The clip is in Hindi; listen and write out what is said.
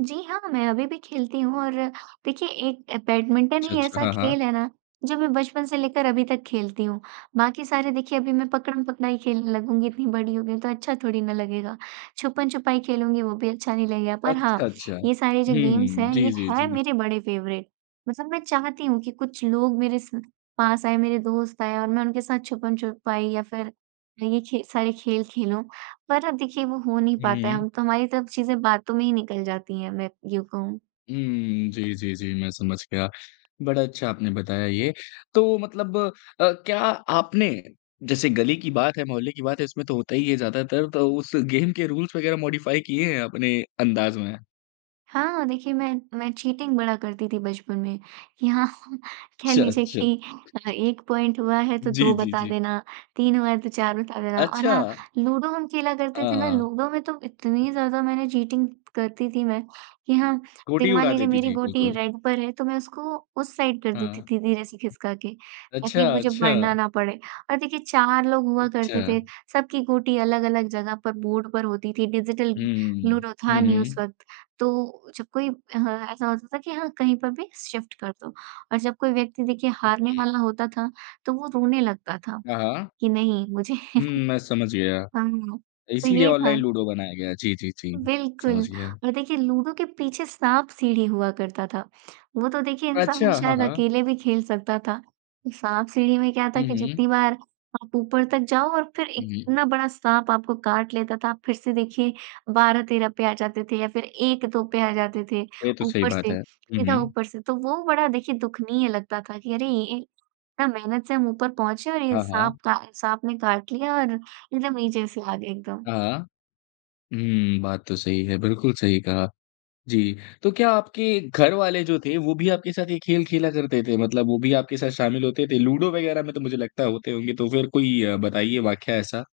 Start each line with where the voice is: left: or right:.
right: जी, हाँ, मैं अभी भी खेलती हूँ और देखिए एक बैडमिंटन
left: अच्छा,
right: ही
left: अच्छा।
right: ऐसा
left: हाँ, हाँ।
right: खेल है ना, जो मैं बचपन से लेकर अभी तक खेलती हूँ। बाकी सारे देखिए अभी मैं पकड़म-पकड़ाई खेलने लगूँगी इतनी बड़ी हो गई हूँ तो अच्छा थोड़ी ना लगेगा। छुपन-छुपाई खेलूँगी वो भी अच्छा नहीं लगेगा, पर हाँ,
left: अच्छा, अच्छा।
right: ये सारे जो गेम्स
left: हुँ,
right: हैं,
left: जी,
right: ये
left: जी,
right: है
left: जी।
right: मेरे बड़े फेवरेट। मतलब मैं चाहती हूँ कि, कुछ लोग मेरे स पास आए मेरे दोस्त आए और मैं उनके साथ छुपन-छुपाई या फिर ये खे सारे खेल खेलूँ, पर अब देखिए वो हो नहीं
left: हुँ,
right: पाता है,
left: हुँ।
right: हम तो हमारी तरफ से चीज़ें बातों में ही निकल जाती हैं, मैं यूँ कहूँ।
left: उम, जी, जी, जी। मैं समझ गया, बड़ा अच्छा आपने बताया ये। तो मतलब अ, क्या आपने जैसे गली की बात है, मोहल्ले की बात है इसमें तो होता ही है, ज़्यादातर तो उस गेम के रूल्स वगैरह मॉडिफ़ाई किए हैं अपने अंदाज़ में?
right: हाँ। देखिए मैं मैं चीटिंग बड़ा करती थी बचपन में, कि हाँ, कह
left: अच्छा,
right: लीजिए
left: अच्छा।
right: कि अ, एक पॉइंट हुआ है तो
left: जी,
right: दो
left: जी,
right: बता
left: जी।
right: देना, 3 हुआ है तो 4 बता देना। और हाँ,
left: अच्छा।
right: लूडो हम खेला करते
left: हाँ,
right: थे ना,
left: हाँ।
right: लूडो में तो इतनी ज़्यादा मैंने चीटिंग करती थी मैं कि हाँ, देखिए
left: गोटी
right: मान
left: उड़ा
right: लीजिए
left: देती
right: मेरी
left: थी,
right: गोटी
left: बिल्कुल।
right: रेड पर है तो मैं उसको उस साइड कर देती
left: हाँ।
right: थी धीरे से खिसका के, ताकि
left: अच्छा,
right: मुझे बढ़ना
left: अच्छा।
right: न पड़े। और देखिए 4 लोग हुआ
left: चा
right: करते थे, सबकी गोटी अलग-अलग जगह पर बोर्ड पर होती थी डिजिटल
left: हुँ, हुँ,
right: लूडो था
left: हुँ। हुँ,
right: नहीं उस
left: हुँ।
right: वक़्त, तो जब कोई अ, ऐसा होता था कि हाँ कहीं पर भी शिफ़्ट कर दो। और जब कोई व्यक्ति देखिए
left: हुँ,
right: हारने
left: हुँ।
right: वाला होता था, तो वो रोने लगता था,
left: हाँ, हाँ।
right: कि नहीं मुझे
left: हुँ, मैं समझ गया।
right: हाँ, तो
left: इसीलिए
right: ये था।
left: ऑनलाइन लूडो बनाया गया। जी, जी, जी। समझ
right: बिल्कुल।
left: गया।
right: और देखिए लूडो के पीछे साँप-सीढ़ी हुआ करता था, वो तो देखिए इंसान
left: अच्छा, हाँ,
right: शायद
left: हाँ।
right: अकेले भी खेल सकता था। साँप-सीढ़ी में क्या था
left: हुँ,
right: कि
left: हुँ।
right: जितनी बार, आप ऊपर तक जाओ और फिर
left: हुँ, हुँ।
right: इतना बड़ा साँप आपको काट लेता था फिर से देखिए, 12-13 पे आ जाते थे या फिर 1-2 पे आ जाते थे,
left: ये तो सही
right: ऊपर
left: बात है।
right: से,
left: हुँ,
right: सीधा
left: हुँ।
right: ऊपर से। तो वो बड़ा देखिए दुखनीय लगता था कि अरे! इन इतना मेहनत से हम ऊपर पहुँचे और ये
left: हाँ, हाँ।
right: साँप का साँप ने काट लिया और एकदम नीचे से आ गए, एकदम।
left: हाँ, हाँ। हुँ, बात तो सही है बिल्कुल सही कहा। जी, तो क्या आपके घर वाले जो थे वो भी आपके साथ ये खेल खेला करते थे, मतलब वो भी आपके साथ शामिल होते थे? लूडो वगैरह में तो मुझे लगता है होते होंगे तो फिर कोई अ, बताइए वाकया ऐसा।